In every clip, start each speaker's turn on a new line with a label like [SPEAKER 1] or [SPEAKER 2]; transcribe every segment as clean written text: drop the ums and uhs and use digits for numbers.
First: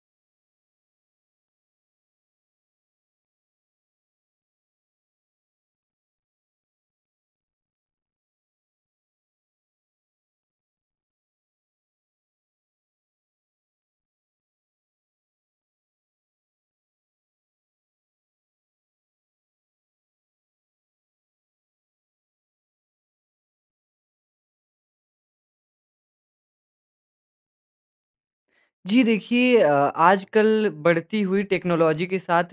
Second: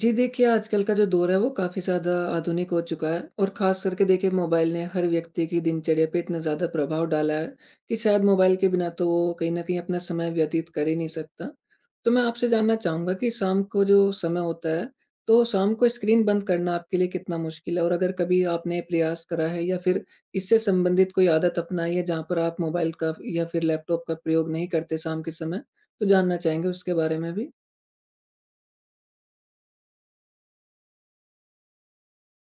[SPEAKER 1] जी देखिए, आजकल का जो दौर है वो काफ़ी ज़्यादा आधुनिक हो चुका है और ख़ास करके देखिए मोबाइल ने हर व्यक्ति की दिनचर्या पे इतना ज़्यादा प्रभाव डाला है कि शायद मोबाइल के बिना तो वो कहीं न कहीं अपना समय व्यतीत कर ही नहीं सकता। तो मैं आपसे जानना चाहूँगा कि शाम को जो समय होता है, तो शाम को स्क्रीन बंद करना आपके लिए कितना मुश्किल है? और अगर कभी आपने प्रयास करा है या फिर इससे संबंधित कोई आदत अपनाई है जहाँ पर आप मोबाइल का या फिर लैपटॉप का प्रयोग नहीं करते शाम के समय? तो जानना चाहेंगे उसके बारे में भी।
[SPEAKER 2] जी देखिए आजकल बढ़ती हुई टेक्नोलॉजी के साथ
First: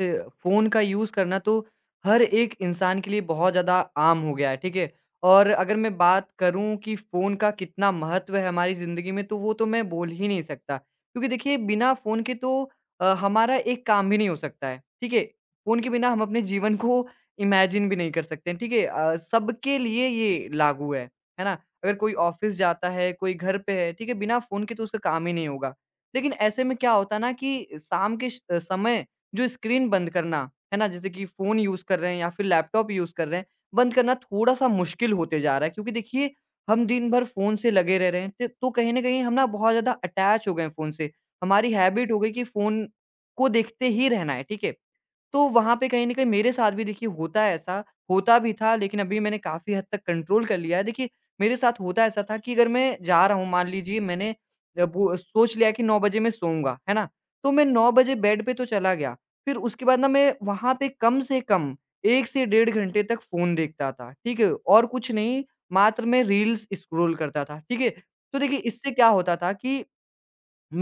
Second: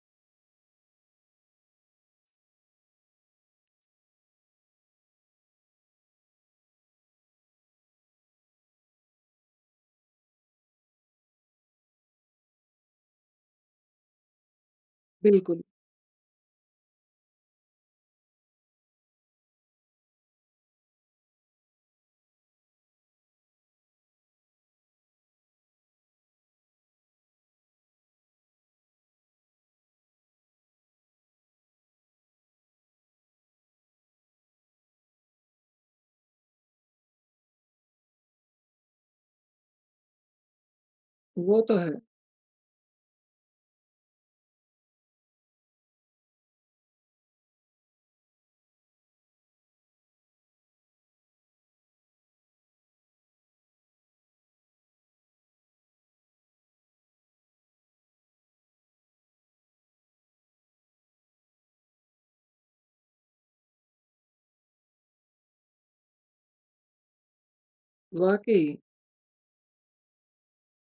[SPEAKER 2] फ़ोन का यूज़ करना तो हर एक इंसान के लिए बहुत ज़्यादा आम हो गया है, ठीक है? और अगर मैं बात करूँ कि फ़ोन का कितना महत्व है हमारी ज़िंदगी में, तो वो तो मैं बोल ही नहीं सकता। क्योंकि देखिए बिना फ़ोन के तो हमारा एक काम भी नहीं हो सकता है, ठीक है?
[SPEAKER 1] बिल्कुल।
[SPEAKER 2] फ़ोन के बिना हम अपने जीवन को इमेजिन भी नहीं कर सकते हैं, ठीक है? सबके लिए ये लागू है ना? अगर कोई ऑफ़िस जाता है, कोई घर पे है, ठीक है? बिना फ़ोन के तो उसका काम ही नहीं होगा। लेकिन ऐसे में क्या होता है ना कि शाम के श समय जो स्क्रीन बंद करना, है ना? जैसे कि फ़ोन यूज़ कर रहे हैं या फिर लैपटॉप यूज़ कर रहे हैं, बंद करना थोड़ा-सा मुश्किल होते जा रहा है क्योंकि देखिए हम दिन भर फ़ोन से लगे रह रहे हैं, त तो कहीं न कहीं हम ना बहुत ज़्यादा अटैच हो गए हैं फ़ोन से।
[SPEAKER 1] वो
[SPEAKER 2] हमारी
[SPEAKER 1] तो है।
[SPEAKER 2] हैबिट हो गई कि फ़ोन को देखते ही रहना है, ठीक है? तो वहाँ पे कहीं न कहीं मेरे साथ भी देखिए होता है ऐसा, होता भी था लेकिन अभी मैंने काफ़ी हद तक कंट्रोल कर लिया है। देखिए मेरे साथ होता ऐसा था कि अगर मैं जा रहा हूँ मान लीजिए मैंने जब वो सोच लिया कि 9 बजे मैं सोऊँगा, है ना? तो मैं 9 बजे बेड पे तो चला गया, फिर उसके बाद ना मैं वहाँ पे कम से कम 1 से डेढ़ घंटे तक फ़ोन देखता था, ठीक है? और कुछ नहीं, मात्र मैं रील्स स्क्रॉल करता था, ठीक है? तो देखिए
[SPEAKER 1] वाक़ई।
[SPEAKER 2] इससे क्या होता था कि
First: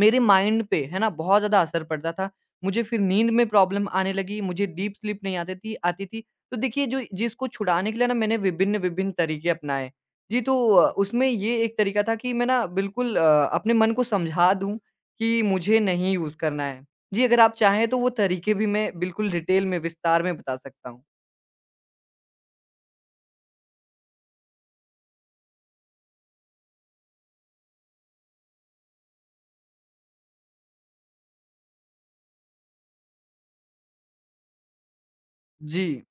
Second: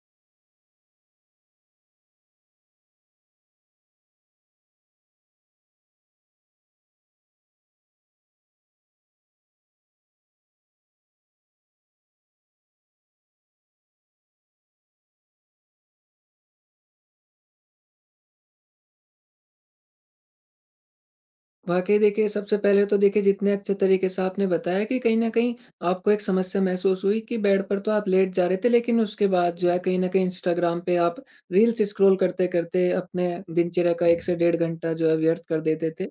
[SPEAKER 2] मेरे माइंड पे, है ना, बहुत ज़्यादा असर पड़ता था। मुझे फिर नींद में प्रॉब्लम आने लगी, मुझे डीप स्लीप नहीं आती थी। तो देखिए जो जिसको छुड़ाने के लिए ना मैंने विभिन्न-विभिन्न तरीके अपनाए। जी, तो उसमें ये एक तरीका था कि मैं ना बिल्कुल अपने मन को समझा दूँ कि मुझे नहीं यूज़ करना है। जी, अगर आप चाहें तो वो तरीके भी मैं बिल्कुल डिटेल में, विस्तार में बता सकता हूँ।
[SPEAKER 1] वाक़ई देखिए, सबसे पहले तो देखिए जितने अच्छे तरीके से आपने बताया कि कहीं न कहीं आपको एक समस्या महसूस हुई कि बेड पर तो आप लेट जा रहे थे, लेकिन उसके बाद जो है कहीं न कहीं इंस्टाग्राम पे आप रील्स स्क्रॉल करते-करते अपने दिनचर्या का 1 से डेढ़ घंटा जो है व्यर्थ कर
[SPEAKER 2] जी,
[SPEAKER 1] देते थे।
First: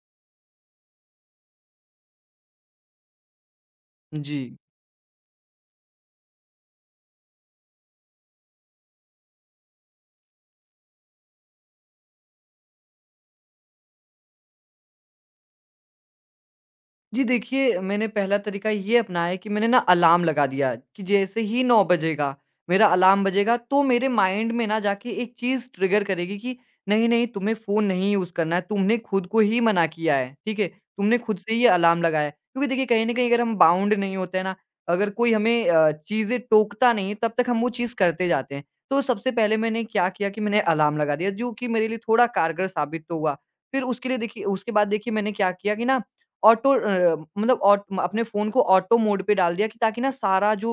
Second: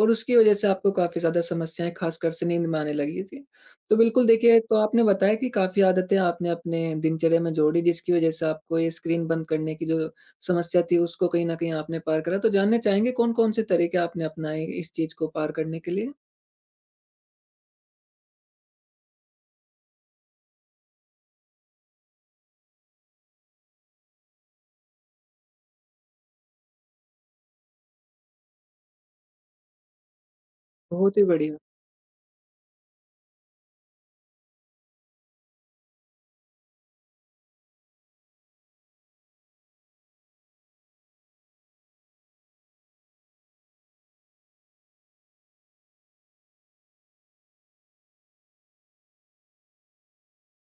[SPEAKER 1] और उसकी वजह से आपको काफ़ी ज़्यादा समस्याएँ ख़ासकर से नींद में आने लगी थी। तो बिल्कुल
[SPEAKER 2] जी।
[SPEAKER 1] देखिए तो आपने बताया कि काफ़ी आदतें आपने अपने दिनचर्या में जोड़ी जिसकी वजह से आपको ये स्क्रीन बंद करने की जो समस्या थी उसको कहीं न कहीं आपने पार करा। तो जानना चाहेंगे कौन-कौन से तरीके आपने अपनाए इस चीज़ को पार करने के लिए?
[SPEAKER 2] जी देखिए, मैंने पहला तरीका ये अपनाया कि मैंने ना अलार्म लगा दिया कि जैसे ही 9 बजेगा, मेरा अलार्म बजेगा तो मेरे माइंड में ना जाके एक चीज़ ट्रिगर करेगी कि नहीं, नहीं तुम्हें फ़ोन नहीं यूज़ करना है, तुमने खुद को ही मना किया है, ठीक है?
[SPEAKER 1] बहुत
[SPEAKER 2] तुमने
[SPEAKER 1] ही
[SPEAKER 2] खुद से
[SPEAKER 1] बढ़िया।
[SPEAKER 2] ही ये अलार्म लगाया है। क्योंकि देखिए कहीं न कहीं अगर हम बाउंड नहीं होते हैं ना, अगर कोई हमें चीज़ें टोकता नहीं है तब तक हम वो चीज़ करते जाते हैं। तो सबसे पहले मैंने क्या किया कि मैंने अलार्म लगा दिया जो कि मेरे लिए थोड़ा कारगर साबित तो हुआ। फिर उसके लिए देखिए उसके बाद देखिए मैंने क्या किया कि ना ऑटो अ, मतलब ऑट अपने फ़ोन को ऑटो मोड पे डाल दिया कि ताकि ना सारा जो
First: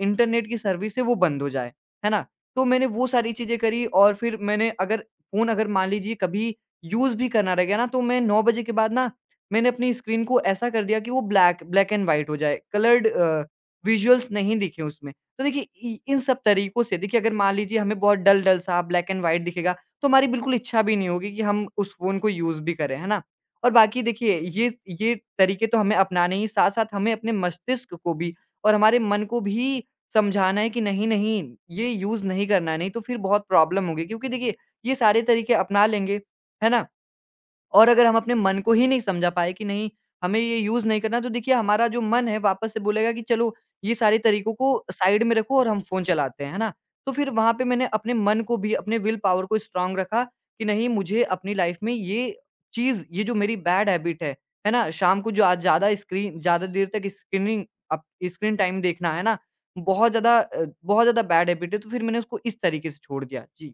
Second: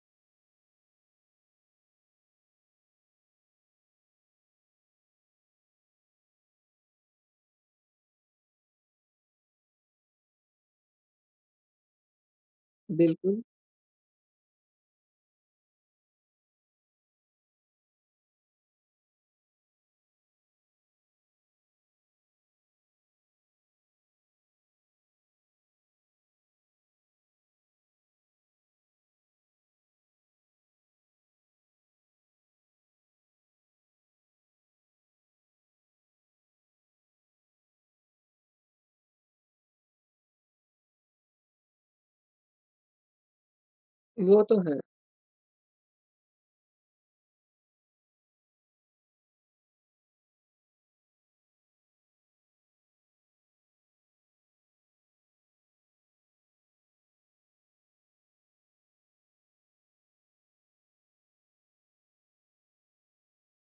[SPEAKER 2] इंटरनेट की सर्विस है वो बंद हो जाए, है ना? तो मैंने वो सारी चीज़ें करी और फिर मैंने अगर मान लीजिए कभी यूज़ भी करना रह गया ना तो मैं 9 बजे के बाद ना मैंने अपनी स्क्रीन को ऐसा कर दिया कि वो ब्लैक ब्लैक एंड व्हाइट हो जाए,
[SPEAKER 1] बिल्कुल।
[SPEAKER 2] विज़ुअल्स नहीं दिखें उसमें। तो देखिए इ इन सब तरीकों से देखिए अगर मान लीजिए हमें बहुत डल-डल सा ब्लैक एंड व्हाइट दिखेगा, तो हमारी बिल्कुल इच्छा भी नहीं होगी कि हम उस फ़ोन को यूज़ भी करें, है ना? और बाकी देखिए ये तरीके तो हमें अपनाने ही साथ-साथ हमें अपने मस्तिष्क को भी और हमारे मन को भी समझाना है कि नहीं, नहीं ये यूज़ नहीं करना है, नहीं तो फिर बहुत प्रॉब्लम होगी क्योंकि देखिए ये सारे तरीके अपना लेंगे, है ना? और अगर हम अपने मन को ही नहीं समझा पाए कि नहीं, हमें ये यूज़ नहीं करना तो देखिए हमारा जो मन है वापस से बोलेगा कि चलो ये सारे
[SPEAKER 1] वो
[SPEAKER 2] तरीकों
[SPEAKER 1] तो है।
[SPEAKER 2] को साइड में रखो और हम फ़ोन चलाते हैं, है ना? तो फिर वहाँ पे मैंने अपने मन को भी, अपने विल पावर को स्ट्रॉन्ग रखा कि नहीं मुझे अपनी लाइफ़ में ये चीज़, ये जो मेरी बैड हैबिट है ना? शाम को जो आज ज़्यादा स्क्रीन ज़्यादा देर तक स्क्रीनिंग अप स्क्रीन टाइम देखना, है ना? बहुत ज़्यादा बैड हैबिट है तो फिर मैंने उसको इस तरीके से छोड़ दिया। जी।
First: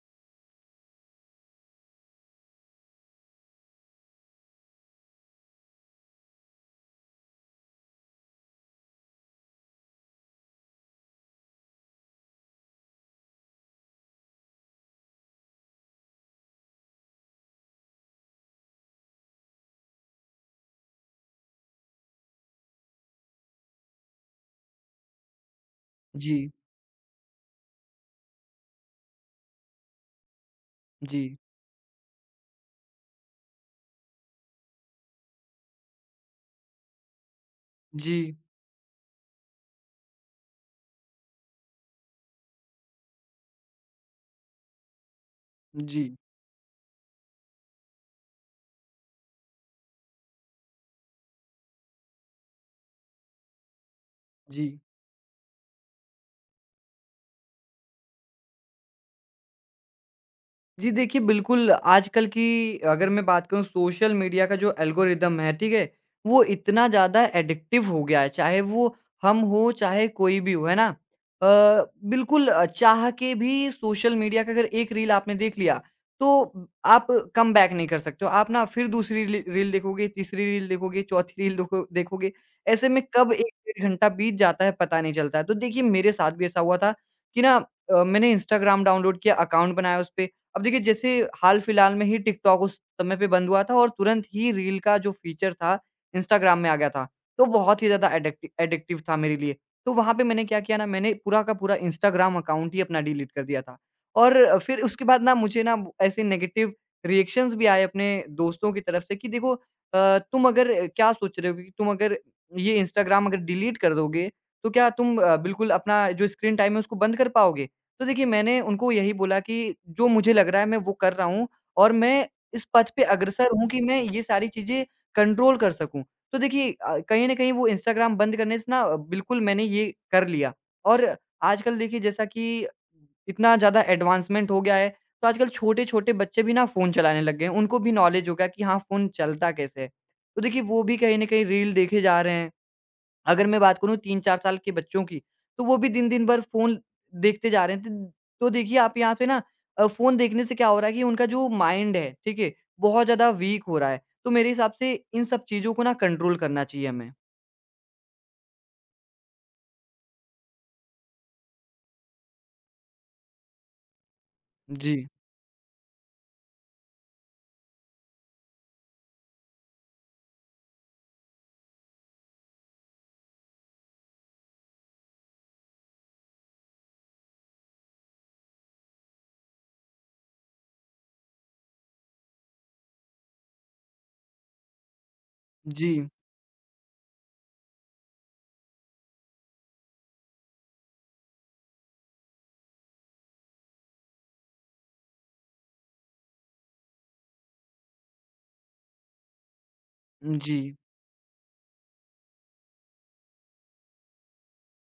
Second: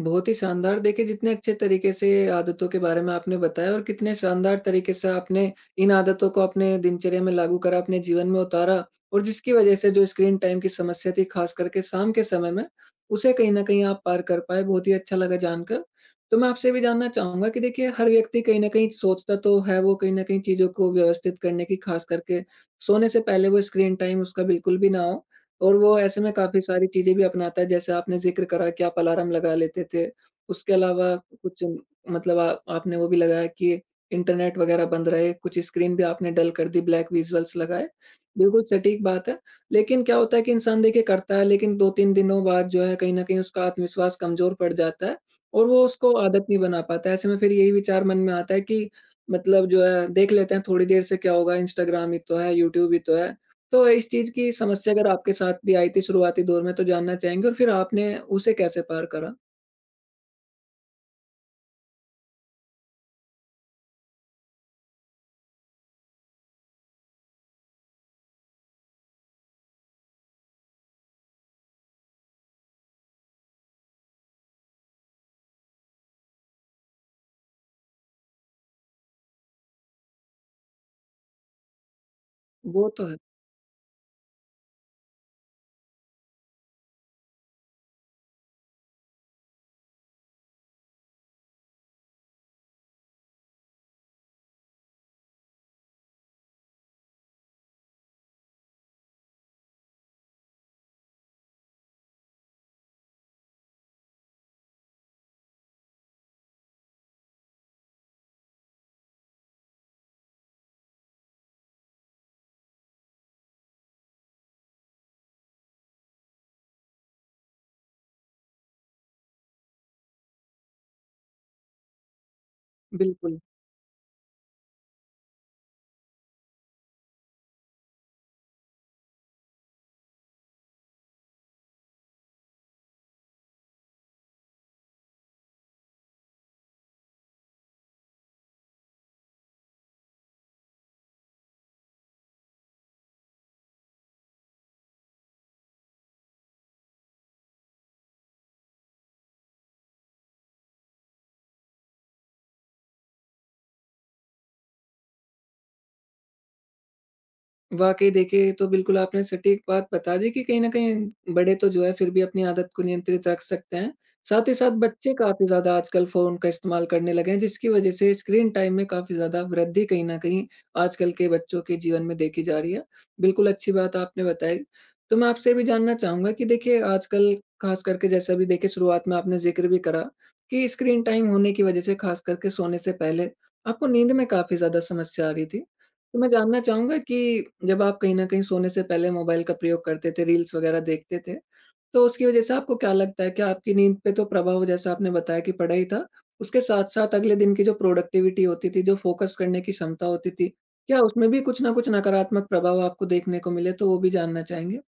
[SPEAKER 1] बहुत ही शानदार। देखिए, जितने अच्छे तरीके से आदतों के बारे में आपने बताया और कितने शानदार तरीके से आपने इन आदतों को अपने दिनचर्या में लागू करा, अपने जीवन में उतारा और जिसकी वजह से जो स्क्रीन टाइम की समस्या थी, ख़ास करके शाम के समय में, उसे कहीं न कहीं आप पार कर पाए। बहुत ही अच्छा लगा जानकर। तो मैं आपसे भी जानना चाहूँगा कि देखिए, हर व्यक्ति कहीं न कहीं सोचता तो है वो कहीं न कहीं चीज़ों को व्यवस्थित करने की, ख़ास करके सोने से पहले वो स्क्रीन टाइम उसका बिल्कुल भी ना हो। और वो ऐसे में
[SPEAKER 2] जी,
[SPEAKER 1] काफ़ी सारी चीज़ें भी अपनाता है, जैसे आपने ज़िक्र करा कि आप अलार्म लगा लेते थे। उसके अलावा
[SPEAKER 2] जी,
[SPEAKER 1] कुछ मतलब आ आपने वो भी लगाया कि इंटरनेट वग़ैरह बंद रहे, कुछ स्क्रीन भी आपने डल कर दी, ब्लैक विज़ुअल्स लगाए।
[SPEAKER 2] जी,
[SPEAKER 1] बिल्कुल सटीक बात है, लेकिन क्या होता है कि इंसान देखिए करता है, लेकिन 2-3 दिनों बाद जो है कहीं न कहीं उसका आत्मविश्वास कमज़ोर पड़ जाता है और वो उसको
[SPEAKER 2] जी,
[SPEAKER 1] आदत नहीं बना पाता है। ऐसे में फिर यही विचार मन में आता है कि मतलब जो है देख लेते हैं थोड़ी देर से क्या होगा, इंस्टाग्राम ही तो है, यूट्यूब ही तो है। तो इस चीज़ की
[SPEAKER 2] जी।
[SPEAKER 1] समस्या अगर आपके साथ भी आई थी शुरुआती दौर में तो जानना चाहेंगे और फिर आपने उसे कैसे पार करा?
[SPEAKER 2] जी देखिए, बिल्कुल आजकल की अगर मैं बात करूँ सोशल मीडिया का जो एल्गोरिदम है, ठीक है? वो इतना ज़्यादा एडिक्टिव हो गया है, चाहे वो हम हो, चाहे कोई भी हो, है ना? चाह के भी सोशल मीडिया का अगर एक रील आपने देख लिया, तो आप कम बैक नहीं कर सकते हो। आप ना फिर दूसरी री रील देखोगे, तीसरी रील देखोगे, चौथी रील देखो देखोगे। ऐसे
[SPEAKER 1] वो
[SPEAKER 2] में
[SPEAKER 1] तो है।
[SPEAKER 2] कब 1 डेढ़ घंटा बीत जाता है, पता नहीं चलता है। तो देखिए, मेरे साथ भी ऐसा हुआ था कि ना मैंने इंस्टाग्राम डाउनलोड किया, अकाउंट बनाया उस पे। अब देखिए जैसे हाल-फिलहाल में ही टिकटॉक उस समय पे बंद हुआ था और तुरंत ही रील का जो फ़ीचर था इंस्टाग्राम में आ गया था। तो बहुत ही ज़्यादा एडिक्टिव था मेरे लिए। तो वहाँ पे मैंने क्या किया ना मैंने पूरा का पूरा इंस्टाग्राम अकाउंट ही अपना डिलीट कर दिया था। और फिर उसके बाद ना मुझे ना ऐसे नेगेटिव रिएक्शंस भी आए अपने दोस्तों की तरफ से कि देखो तुम अगर क्या सोच रहे हो कि तुम अगर ये इंस्टाग्राम अगर डिलीट कर दोगे तो क्या तुम बिल्कुल अपना जो स्क्रीन टाइम है उसको बंद कर पाओगे? तो देखिए, मैंने उनको यही बोला कि जो मुझे लग रहा है मैं वो कर रहा हूँ और मैं इस पथ पे
[SPEAKER 1] बिल्कुल।
[SPEAKER 2] अग्रसर हूँ कि मैं ये सारी चीज़ें कंट्रोल कर सकूँ। तो देखिए कहीं न कहीं वो इंस्टाग्राम बंद करने से ना बिल्कुल मैंने ये कर लिया और आजकल देखिए जैसा कि इतना ज़्यादा एडवांसमेंट हो गया है, तो आजकल छोटे-छोटे बच्चे भी ना फ़ोन चलाने लग गए हैं। उनको भी नॉलेज हो गया कि हाँ, फ़ोन चलता कैसे है। तो देखिए वो भी कहीं न कहीं रील देखे जा रहे हैं। अगर मैं बात करूँ 3-4 साल के बच्चों की, तो वो भी दिन-दिन भर फ़ोन देखते जा रहे हैं। त तो देखिए आप यहाँ पे ना फ़ोन देखने से क्या हो रहा है कि उनका जो माइंड है, ठीक है? बहुत ज़्यादा वीक हो रहा है। तो मेरे हिसाब से इन सब चीज़ों को ना कंट्रोल करना चाहिए हमें।
[SPEAKER 1] वाक़ई देखिए, ये तो बिल्कुल आपने सटीक बात बता दी कि कहीं न कहीं बड़े तो जो है फिर भी अपनी आदत को नियंत्रित रख सकते हैं। साथ ही साथ
[SPEAKER 2] जी।
[SPEAKER 1] बच्चे काफ़ी ज़्यादा आजकल फ़ोन का इस्तेमाल करने लगे हैं जिसकी वज़ह से स्क्रीन टाइम में काफ़ी ज़्यादा वृद्धि कहीं न कहीं आजकल के बच्चों के जीवन में देखी जा रही है। बिल्कुल अच्छी बात आपने बताई। तो मैं आपसे ये भी जानना चाहूँगा कि देखिए आजकल ख़ास करके जैसे अभी देखिए शुरुआत में आपने ज़िक्र भी करा कि स्क्रीन टाइम होने की वज़ह से ख़ास करके सोने से पहले आपको नींद में काफ़ी ज़्यादा समस्या आ रही थी।
[SPEAKER 2] जी।
[SPEAKER 1] तो मैं जानना चाहूँगा कि जब आप कहीं न कहीं सोने से पहले मोबाइल का प्रयोग करते थे, रील्स वग़ैरह देखते थे, तो उसकी वज़ह से आपको क्या लगता है कि आपकी नींद पे तो प्रभाव जैसा आपने बताया कि पड़ा ही था, उसके साथ-साथ अगले दिन की जो प्रोडक्टिविटी होती थी, जो फ़ोकस करने की क्षमता होती थी,
[SPEAKER 2] जी।
[SPEAKER 1] क्या उसमें भी कुछ न कुछ नकारात्मक प्रभाव आपको देखने को मिले? तो वो भी जानना चाहेंगे।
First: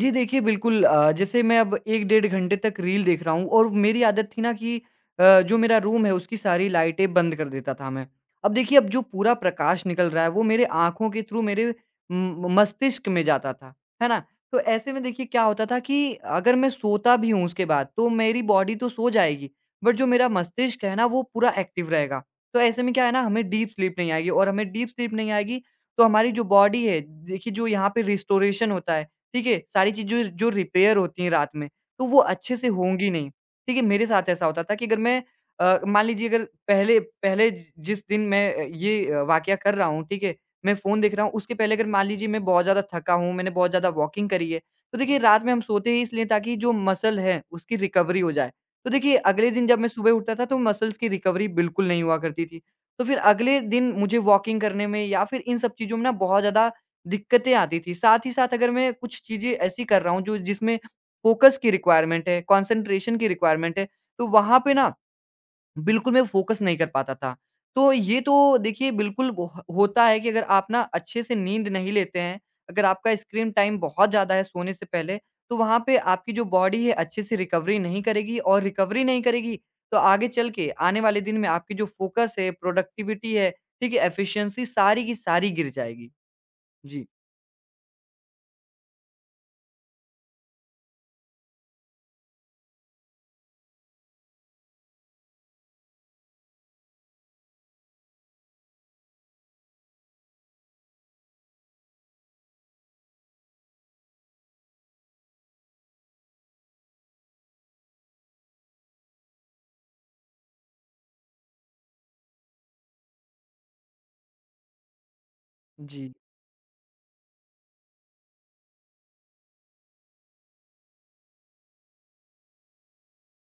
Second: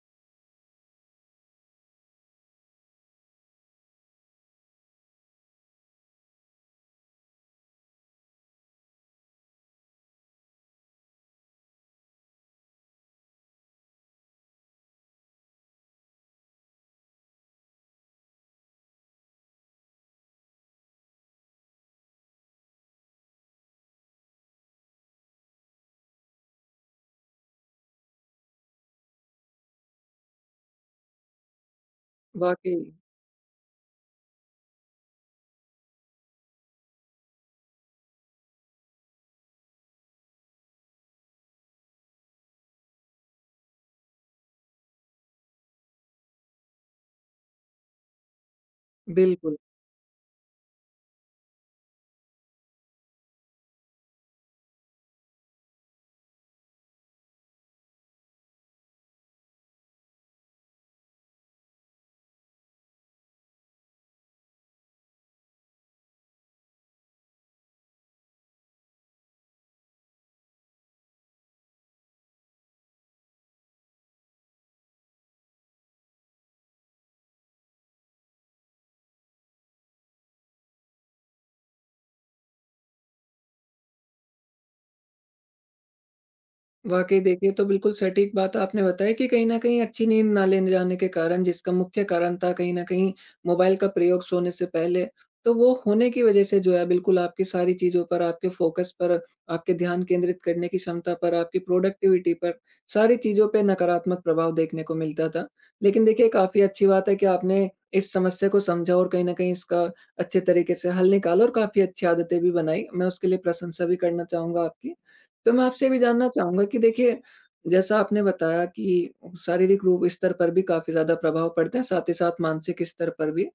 [SPEAKER 2] जी देखिए, जैसे मैं अब 1 डेढ़ घंटे तक रील देख रहा हूँ और मेरी आदत थी ना कि जो मेरा रूम है उसकी सारी लाइटें बंद कर देता था मैं। अब देखिए अब जो पूरा प्रकाश निकल रहा है वो मेरे आँखों के थ्रू मेरे म मस्तिष्क में जाता था, है ना? तो ऐसे में देखिए क्या होता था कि अगर मैं सोता भी हूँ उसके बाद तो मेरी बॉडी तो सो जाएगी, बट जो मेरा मस्तिष्क है ना वो पूरा एक्टिव रहेगा। तो ऐसे में क्या है ना हमें डीप स्लीप नहीं आएगी और हमें डीप स्लीप नहीं आएगी तो हमारी जो बॉडी है देखिए जो यहाँ पे रिस्टोरेशन होता है ठीक है? सारी चीज़ें जो जो रिपेयर होती हैं रात में, तो वो अच्छे से
[SPEAKER 1] वाक़ई।
[SPEAKER 2] होंगी नहीं, ठीक है? मेरे साथ ऐसा होता था कि अगर मैं मान लीजिए अगर पहले पहले जि जिस दिन मैं वाकया कर रहा हूँ, ठीक है? मैं फ़ोन देख रहा हूँ, उसके पहले अगर मान लीजिए मैं बहुत ज़्यादा थका हूँ, मैंने बहुत ज़्यादा वॉकिंग करी है, तो देखिए रात में हम सोते ही इसलिए ताकि जो मसल है, उसकी रिकवरी हो जाए। तो देखिए अगले
[SPEAKER 1] बिल्कुल।
[SPEAKER 2] दिन जब मैं सुबह उठता था तो मसल्स की रिकवरी बिल्कुल नहीं हुआ करती थी। तो फिर अगले दिन मुझे वॉकिंग करने में या फिर इन सब चीज़ों में ना बहुत ज़्यादा दिक्कतें आती थी। साथ ही साथ अगर मैं कुछ चीज़ें ऐसी कर रहा हूँ जो जिसमें फ़ोकस की रिक्वायरमेंट है, कॉन्सन्ट्रेशन की रिक्वायरमेंट है, तो वहाँ पे ना बिल्कुल मैं फ़ोकस नहीं कर पाता था। तो ये तो देखिए बिल्कुल वह होता है कि अगर आप ना अच्छे से नींद नहीं लेते हैं, अगर आपका स्क्रीन टाइम बहुत ज़्यादा है सोने से पहले, तो वहाँ पे आपकी जो बॉडी है अच्छे से रिकवरी नहीं करेगी और रिकवरी नहीं करेगी, तो आगे चल के आने वाले दिन में आपकी जो फ़ोकस है, प्रोडक्टिविटी है, ठीक है, एफ़िशिएंसी सारी की सारी गिर जाएगी। जी।
[SPEAKER 1] वाक़ई देखिए, तो बिल्कुल सटीक बात आपने बताई कि कहीं न कहीं अच्छी नींद ना लेने जाने के कारण जिसका मुख्य कारण था कहीं न कहीं मोबाइल का प्रयोग सोने से पहले, तो वो होने की वज़ह से जो है बिल्कुल आपकी सारी चीज़ों पर, आपके फ़ोकस पर, आपके ध्यान केंद्रित करने की क्षमता पर, आपकी प्रोडक्टिविटी पर, सारी चीज़ों पे नकारात्मक प्रभाव देखने को मिलता था। लेकिन देखिए, काफ़ी अच्छी बात है कि आपने इस समस्या को समझा और कहीं न कहीं इसका अच्छे तरीके से हल निकाला और काफ़ी अच्छी आदतें भी बनाई। मैं उसके लिए प्रशंसा भी करना चाहूँगा आपकी। तो मैं आपसे ये भी
[SPEAKER 2] जी।
[SPEAKER 1] जानना चाहूँगा कि देखिए, जैसा आपने बताया कि शारीरिक रूप स्तर पर भी काफ़ी ज़्यादा प्रभाव पड़ता है, साथ ही साथ मानसिक स्तर पर भी।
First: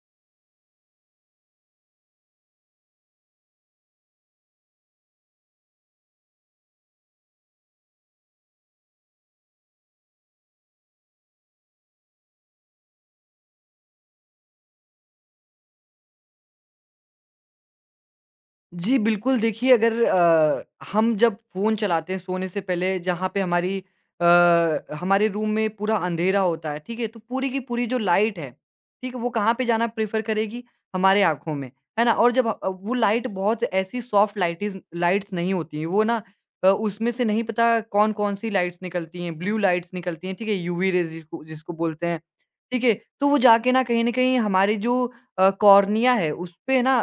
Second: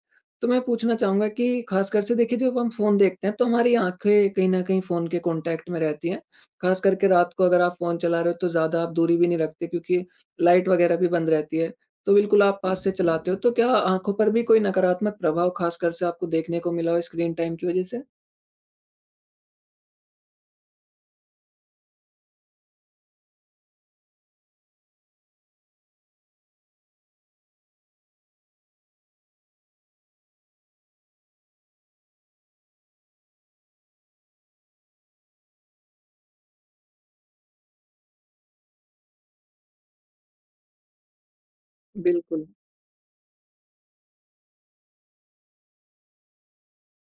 [SPEAKER 1] तो मैं पूछना चाहूँगा कि ख़ासकर से देखिए जब हम फ़ोन देखते हैं तो हमारी आँखें कहीं न कहीं फ़ोन के कॉन्टैक्ट में रहती हैं। ख़ास करके रात को अगर आप फ़ोन चला रहे हो तो ज़्यादा आप दूरी भी नहीं रखते क्योंकि लाइट वग़ैरह भी बंद रहती है। तो बिल्कुल आप पास से चलाते हो, तो क्या आँखों पर भी कोई नकारात्मक प्रभाव ख़ासकर से आपको देखने को मिला हो स्क्रीन टाइम की वज़ह से?
[SPEAKER 2] जी, बिल्कुल देखिए अगर अ, हम जब फ़ोन चलाते हैं सोने से पहले जहाँ पे हमारी अ, हमारे रूम में पूरा अंधेरा होता है, ठीक है? तो पूरी की पूरी जो लाइट है, ठीक है? वो कहाँ पे जाना प्रेफ़र करेगी? हमारे आँखों में, है ना? और जब वो लाइट बहुत ऐसी सॉफ्ट लाइटिज़ लाइट्स नहीं होती हैं, वो ना उसमें से नहीं पता कौन-कौन सी लाइट्स निकलती हैं, ब्लू लाइट्स निकलती हैं, ठीक है? यूवी रेज़ जिसको जिसको बोलते हैं,
[SPEAKER 1] बिल्कुल।
[SPEAKER 2] ठीक है? तो वो जाके ना कहीं न कहीं हमारी जो कॉर्निया है, उसपे ना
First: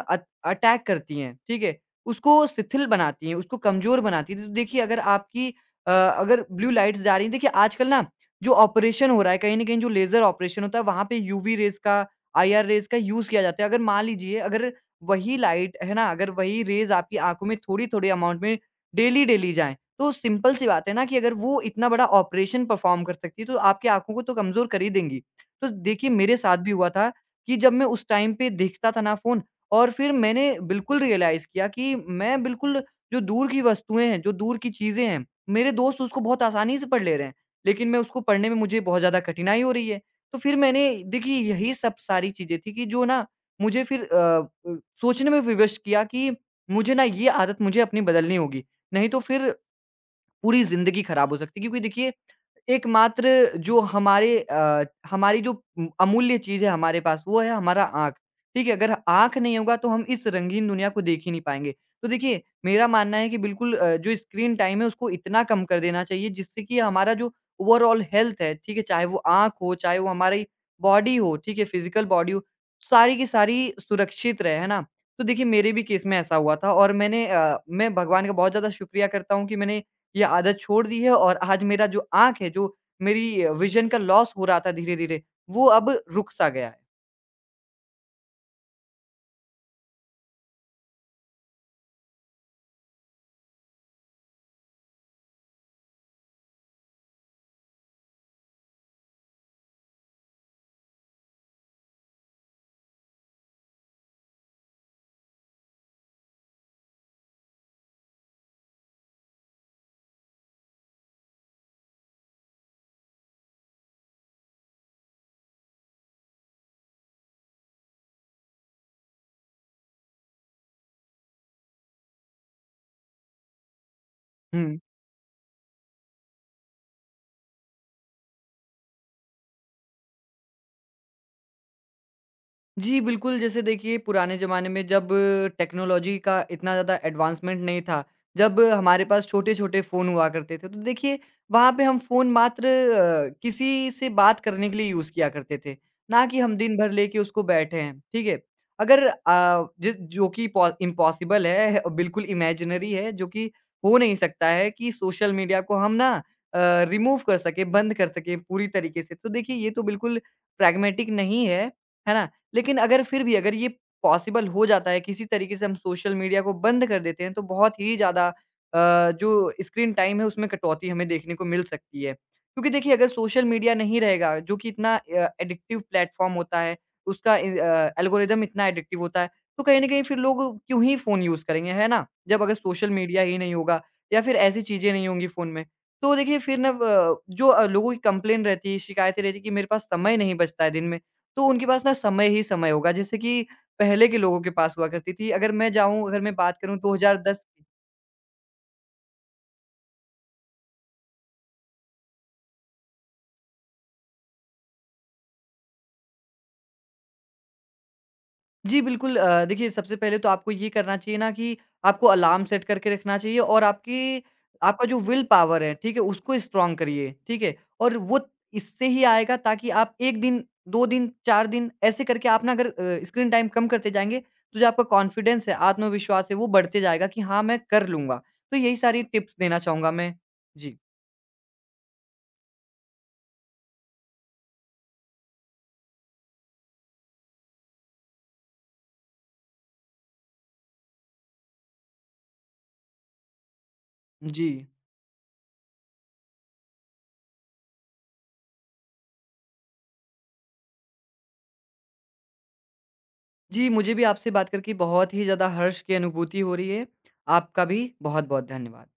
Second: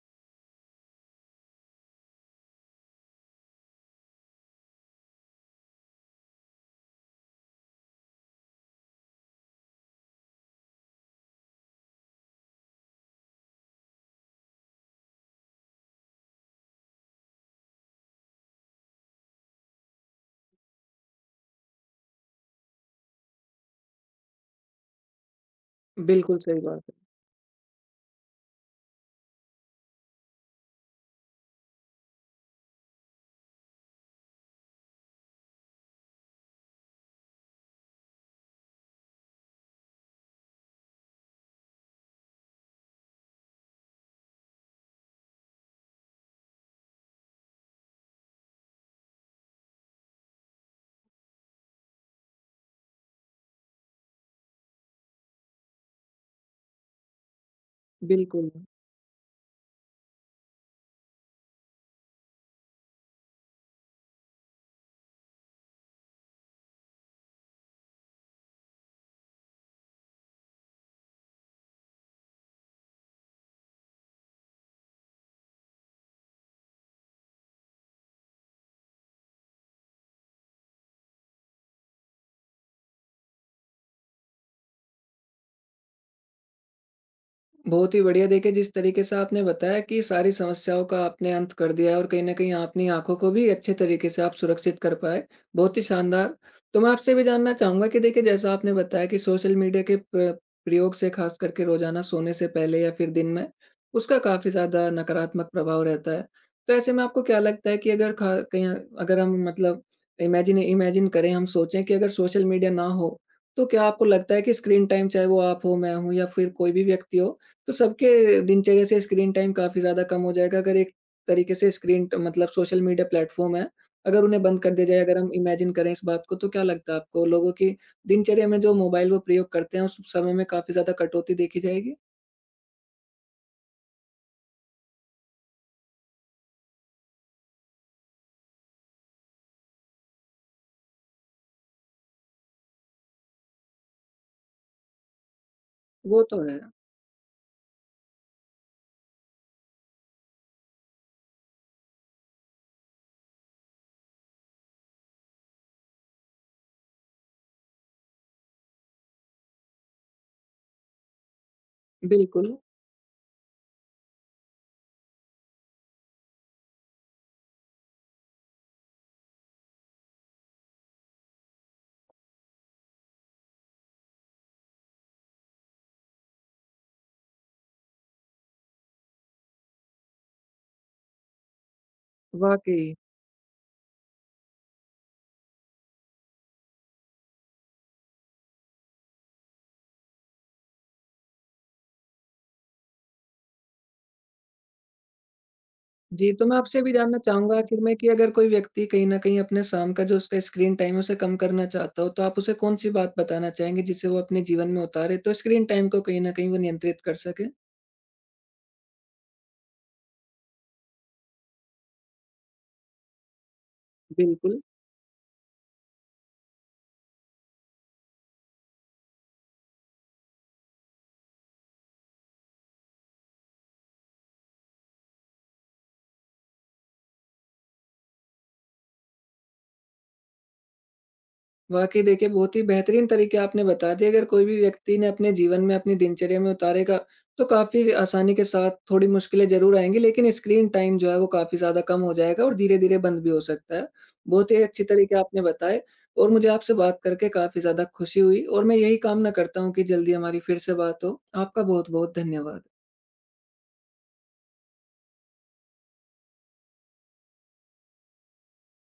[SPEAKER 2] अटैक करती हैं, ठीक है? उसको शिथिल बनाती हैं, उसको कमज़ोर बनाती हैं। तो देखिए अगर आपकी अगर ब्लू लाइट्स जा रही हैं, देखिए आजकल ना जो ऑपरेशन हो रहा है, कहीं न कहीं जो लेज़र ऑपरेशन होता है वहाँ पे यूवी रेज़ का, आईआर रेज़ का यूज़ किया जाता है। अगर मान लीजिए, अगर वही लाइट है ना, अगर वही रेज़ आपकी आँखों में थोड़ी-थोड़ी अमाउंट में डेली-डेली जाएँ, तो सिंपल सी बात है ना कि अगर वो इतना बड़ा ऑपरेशन परफ़ॉर्म कर सकती है, तो आपकी आँखों को तो कमज़ोर कर ही देंगी। तो देखिए मेरे
[SPEAKER 1] बिल्कुल
[SPEAKER 2] साथ
[SPEAKER 1] सही
[SPEAKER 2] भी
[SPEAKER 1] बात
[SPEAKER 2] हुआ
[SPEAKER 1] है।
[SPEAKER 2] था कि जब मैं उस टाइम पे देखता था ना फ़ोन, और फिर मैंने बिल्कुल रियलाइज़ किया कि मैं बिल्कुल जो दूर की वस्तुएँ हैं, जो दूर की चीज़ें हैं, मेरे दोस्त उसको बहुत आसानी से पढ़ ले रहे हैं, लेकिन मैं उसको पढ़ने में मुझे बहुत ज़्यादा कठिनाई हो रही है। तो फिर मैंने देखिए यही सब सारी चीज़ें थी कि जो ना मुझे फिर सोचने में विवश किया कि मुझे ना ये आदत मुझे अपनी बदलनी होगी, नहीं तो फिर पूरी ज़िंदगी खराब हो सकती है क्योंकि देखिए एकमात्र जो हमारे हमारी जो अमूल्य चीज़ है हमारे पास, वो है हमारा आँख,
[SPEAKER 1] बिल्कुल।
[SPEAKER 2] ठीक है? अगर आँख नहीं होगा तो हम इस रंगीन दुनिया को देख ही नहीं पाएँगे। तो देखिए मेरा मानना है कि बिल्कुल जो स्क्रीन टाइम है उसको इतना कम कर देना चाहिए जिससे कि हमारा जो ओवरऑल हेल्थ है, ठीक है? चाहे वो आँख हो, चाहे वो हमारी बॉडी हो, ठीक है? फिज़िकल बॉडी हो, सारी की सारी सुरक्षित रहे, है ना? तो देखिए मेरे भी केस में ऐसा हुआ था, और मैंने मैं भगवान का बहुत ज़्यादा शुक्रिया करता हूँ कि मैंने ये आदत छोड़ दी है और आज मेरा जो आँख है, जो मेरी विज़न का लॉस हो रहा था धीरे-धीरे, वो अब रुक सा गया है।
[SPEAKER 1] बहुत ही बढ़िया देखिए जिस तरीके से आपने बताया कि सारी समस्याओं का आपने अंत कर दिया है और कहीं न कहीं अपनी आँखों को भी अच्छे तरीके से आप सुरक्षित कर पाए, बहुत ही शानदार। तो मैं आपसे भी जानना चाहूँगा कि देखिए जैसा आपने बताया कि सोशल मीडिया के प्रयोग से ख़ास करके रोज़ाना सोने से पहले या फिर दिन में, उसका काफ़ी ज़्यादा नकारात्मक प्रभाव रहता है। तो ऐसे में आपको क्या लगता है कि अगर ख कहीं अगर हम मतलब इमेजिन इमेजिन करें हम सोचें कि अगर सोशल मीडिया ना हो, तो क्या आपको लगता है कि स्क्रीन टाइम चाहे वो आप हो, मैं हूँ या फिर कोई भी व्यक्ति हो, तो सबके दिनचर्या से स्क्रीन टाइम काफ़ी ज़्यादा कम हो जाएगा अगर एक तरीके से स्क्रीन ट मतलब सोशल मीडिया प्लेटफ़ॉर्म है, अगर उन्हें बंद कर
[SPEAKER 2] हुँ।
[SPEAKER 1] दिया जाए, अगर हम इमेजिन करें इस बात को तो क्या लगता है आपको लोगों की दिनचर्या में जो मोबाइल वो प्रयोग करते हैं, उस समय में काफ़ी ज़्यादा कटौती देखी जाएगी?
[SPEAKER 2] जी, बिल्कुल, जैसे देखिए पुराने ज़माने में जब टेक्नोलॉजी का इतना ज़्यादा एडवांसमेंट नहीं था, जब हमारे पास छोटे-छोटे फ़ोन हुआ करते थे, तो देखिए वहाँ पे हम फ़ोन मात्र किसी से बात करने के लिए यूज़ किया करते थे,
[SPEAKER 1] वो
[SPEAKER 2] ना कि
[SPEAKER 1] तो
[SPEAKER 2] हम
[SPEAKER 1] है।
[SPEAKER 2] दिन भर लेके उसको बैठे हैं, ठीक है? अगर ज जो कि पॉ इम्पॉसिबल है, बिल्कुल इमेजिनरी है, जो कि हो नहीं सकता है कि सोशल मीडिया को हम ना रिमूव कर सकें, बंद कर सकें पूरी तरीके से। तो देखिए ये तो बिल्कुल प्रैग्मैटिक नहीं है, है ना?
[SPEAKER 1] बिल्कुल।
[SPEAKER 2] लेकिन अगर फिर भी अगर ये पॉसिबल हो जाता है, किसी तरीके से हम सोशल मीडिया को बंद कर देते हैं, तो बहुत ही ज़्यादा अ, जो स्क्रीन टाइम है, उसमें कटौती हमें देखने को मिल सकती है। क्योंकि देखिए, अगर सोशल मीडिया नहीं रहेगा, जो कि इतना एडिक्टिव प्लेटफ़ॉर्म होता है, उसका एल्गोरिदम इतना एडिक्टिव होता है, तो कहीं न कहीं फिर लोग क्यों ही फ़ोन यूज़ करेंगे, है ना? जब अगर सोशल
[SPEAKER 1] वाक़ई।
[SPEAKER 2] मीडिया ही नहीं होगा या फिर ऐसी चीज़ें नहीं होंगी फ़ोन में। तो देखिए, फिर ना व जो लोगों की कंप्लेन रहती है, शिकायतें रहती हैं कि मेरे पास समय नहीं बचता है दिन में। तो उनके पास ना समय ही समय होगा, जैसे कि पहले के लोगों के पास हुआ करती थी। अगर मैं जाऊँ, अगर
[SPEAKER 1] जी,
[SPEAKER 2] मैं
[SPEAKER 1] तो मैं
[SPEAKER 2] बात करूँ
[SPEAKER 1] आपसे भी जानना
[SPEAKER 2] 2010
[SPEAKER 1] चाहूँगा
[SPEAKER 2] की।
[SPEAKER 1] आखिर में कि अगर कोई व्यक्ति कहीं न कहीं अपने शाम का जो उसका स्क्रीन टाइम है उसे कम करना चाहता हो, तो आप उसे कौन-सी बात बताना चाहेंगे जिसे वो अपने जीवन में उतारे तो स्क्रीन टाइम को कहीं न कहीं वो नियंत्रित कर सके?
[SPEAKER 2] जी, बिल्कुल देखिए सबसे पहले तो आपको ये करना चाहिए ना कि आपको अलार्म सेट करके रखना चाहिए, और आपकी
[SPEAKER 1] बिल्कुल।
[SPEAKER 2] आपका जो विल पावर है, ठीक है? उसको स्ट्रॉन्ग करिए, ठीक है? और वो इससे ही आएगा, ताकि आप 1 दिन, 2 दिन, 4 दिन ऐसे करके आप ना, अगर स्क्रीन टाइम कम करते जाएँगे, तो जो आपका कॉन्फिडेंस है, आत्मविश्वास है, वो बढ़ते जाएगा कि हाँ, मैं कर लूँगा। तो यही सारी टिप्स देना चाहूँगा मैं। जी।
[SPEAKER 1] वाक़ई देखिए, बहुत ही बेहतरीन तरीके आपने बता दिए। अगर कोई भी व्यक्ति ने अपने जीवन में, अपनी दिनचर्या में उतारेगा, तो काफ़ी आसानी के साथ थोड़ी मुश्किलें ज़रूर आएँगी, लेकिन स्क्रीन टाइम जो है, वो काफ़ी ज़्यादा कम हो जाएगा और धीरे-धीरे बंद भी हो सकता है।
[SPEAKER 2] जी।
[SPEAKER 1] बहुत ही अच्छी तरीके आपने बताए और मुझे आपसे बात करके काफ़ी ज़्यादा खुशी हुई और मैं यही कामना करता हूँ कि जल्दी हमारी फिर से बात हो। आपका बहुत-बहुत धन्यवाद।
[SPEAKER 2] जी, मुझे भी आपसे बात करके बहुत ही ज़्यादा हर्ष की अनुभूति हो रही है। आपका भी बहुत-बहुत धन्यवाद।